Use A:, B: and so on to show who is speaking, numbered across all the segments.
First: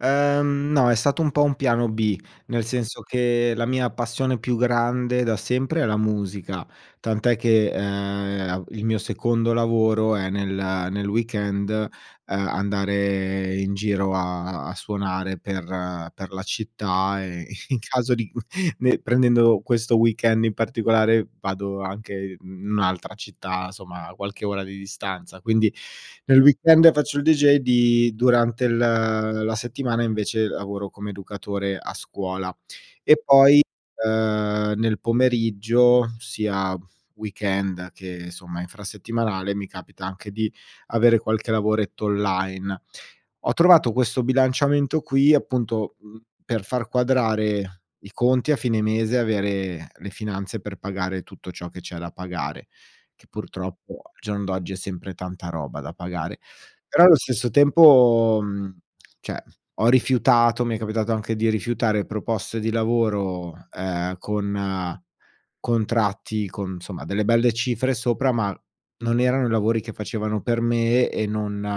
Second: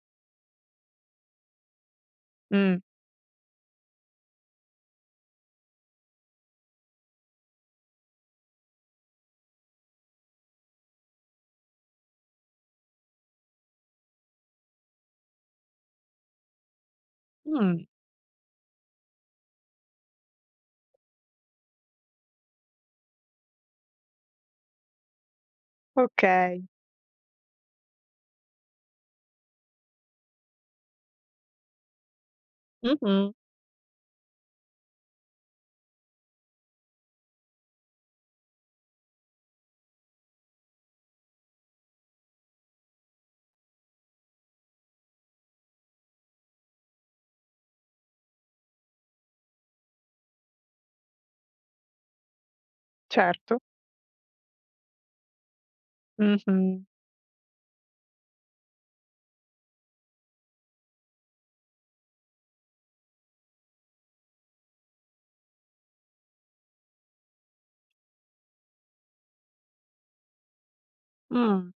A: Ehm, no, è stato un po' un piano B, nel
B: Mh.
A: senso che la mia passione più grande da sempre è la musica, tant'è che, ehm, il mio secondo lavoro è nel nel weekend, ehm, andare in giro a a suonare per per la città e in
B: Mh.
A: caso di cu ne prendendo questo weekend in particolare vado anche i in un'altra città, somma qualche ora di distanza. Quindi nel
B: Okay.
A: weekend faccio il dj di durante l la settimana invece lavoro come educatore a scuola. E
B: Mh-mh.
A: poi, ehm, nel pomeriggio, sia weekend che somma infrasettimanale, mi capita anche di avere qualche lavoretto online. Ho trovato questo bilanciamento qui appunto, uhm, per far quadrare i conti a fine mese, avere le finanze per pagare tutto ciò che c'è da pagare, che
B: Certo.
A: purtroppo, al giorno d'oggi, è sempre tanta roba da pagare.
B: Mh-mh.
A: Però allo stesso tempo, uhm cioè, ho rifiutato mi è capitato anche di rifiutare proposte di lavoro, ehm, con contratti con, insomma, delle belle cifre sopra, ma non erano i lavori che facevano per me e non
B: Mh.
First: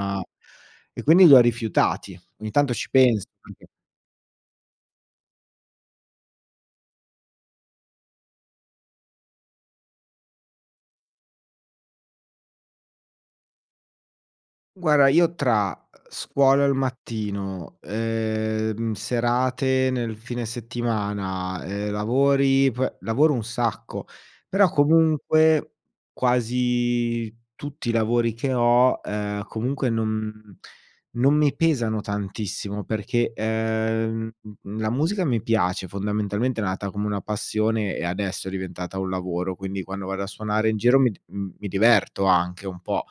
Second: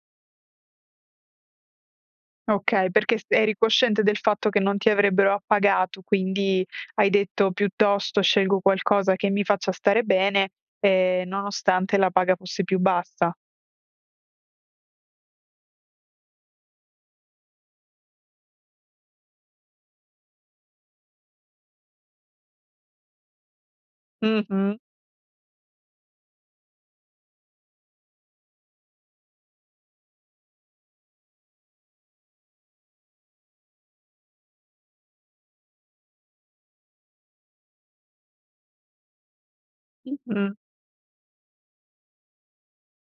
A: e quindi li ho rifiutati. Ogni tanto ci
B: Okay, perché s
A: penso
B: eri
A: anche.
B: cosciente del fatto che non ti avrebbero appagato, quindi hai detto: "Piuttosto scelgo qualcosa che mi faccia stare bene", ehm, nonostante la paga fosse più bassa.
A: Guarda io, tra, uhm, scuola al mattino, ehm, serate nel fine settimana, ehm, lavori p lavoro un sacco; però
B: Mh-mh.
A: comunque quasi tutti i lavori che ho, ehm, comunque non non mi pesano tantissimo perché, ehm, la musica mi piace, fondamentalmente è nata come una passione e adesso è diventata un lavoro, quindi quando vado a
B: Mh-mh.
A: suonare in giro mi d uhm, mi diverto anche un po'.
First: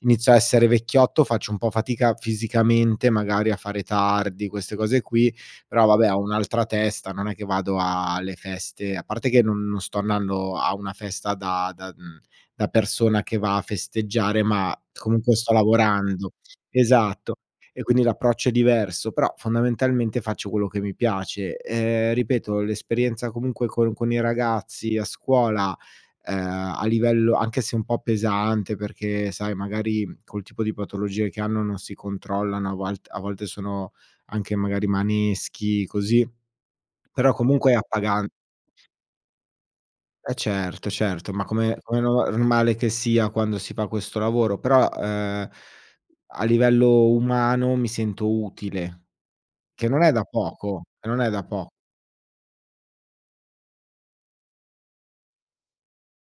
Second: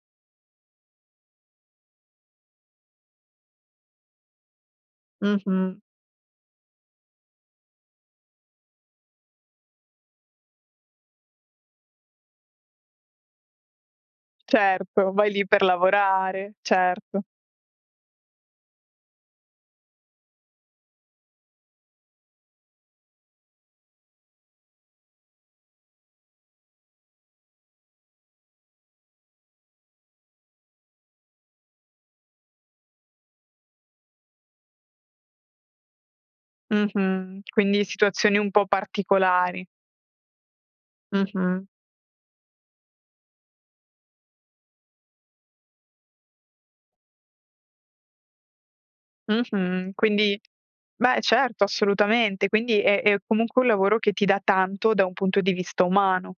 A: Inizio a essere vecchiotto, faccio un po' fatica fisicamente magari a fare tardi, queste cose qui,
B: Mh-mh.
A: però vabbè ho un'altra testa, non è che vado a le feste a parte che n non sto andando a una festa da da uhm, da persona che va a festeggiare, ma
B: Certo, vai
A: comunque
B: lì
A: sto
B: per
A: lavorando.
B: lavorare, certo.
A: Esatto. E quindi l'approccio è diverso; però fondamentalmente faccio quello che mi piace. Ehm, ripeto l'esperienza comunque con con i ragazzi, a scuola, ehm, a livello anche se un po' pesante perché, sai, magari col tipo di patologie che hanno non si controllano, a volt a volte sono anche magari maneschi, così, però
B: Mh-mh,
A: comunque è
B: quindi
A: appagan
B: situazioni un po' particolari.
A: E certo, certo, ma
B: Mh-mh.
A: come come nova normale che sia quando si fa questo lavoro. Però, ehm, a livello umano mi sento utile. Che
B: Mh-mh,
A: non è da
B: quindi
A: poco, che non
B: beh
A: è da
B: certo,
A: po
B: assolutamente, quindi è è comunque un lavoro che ti dà tanto da un punto di vista umano.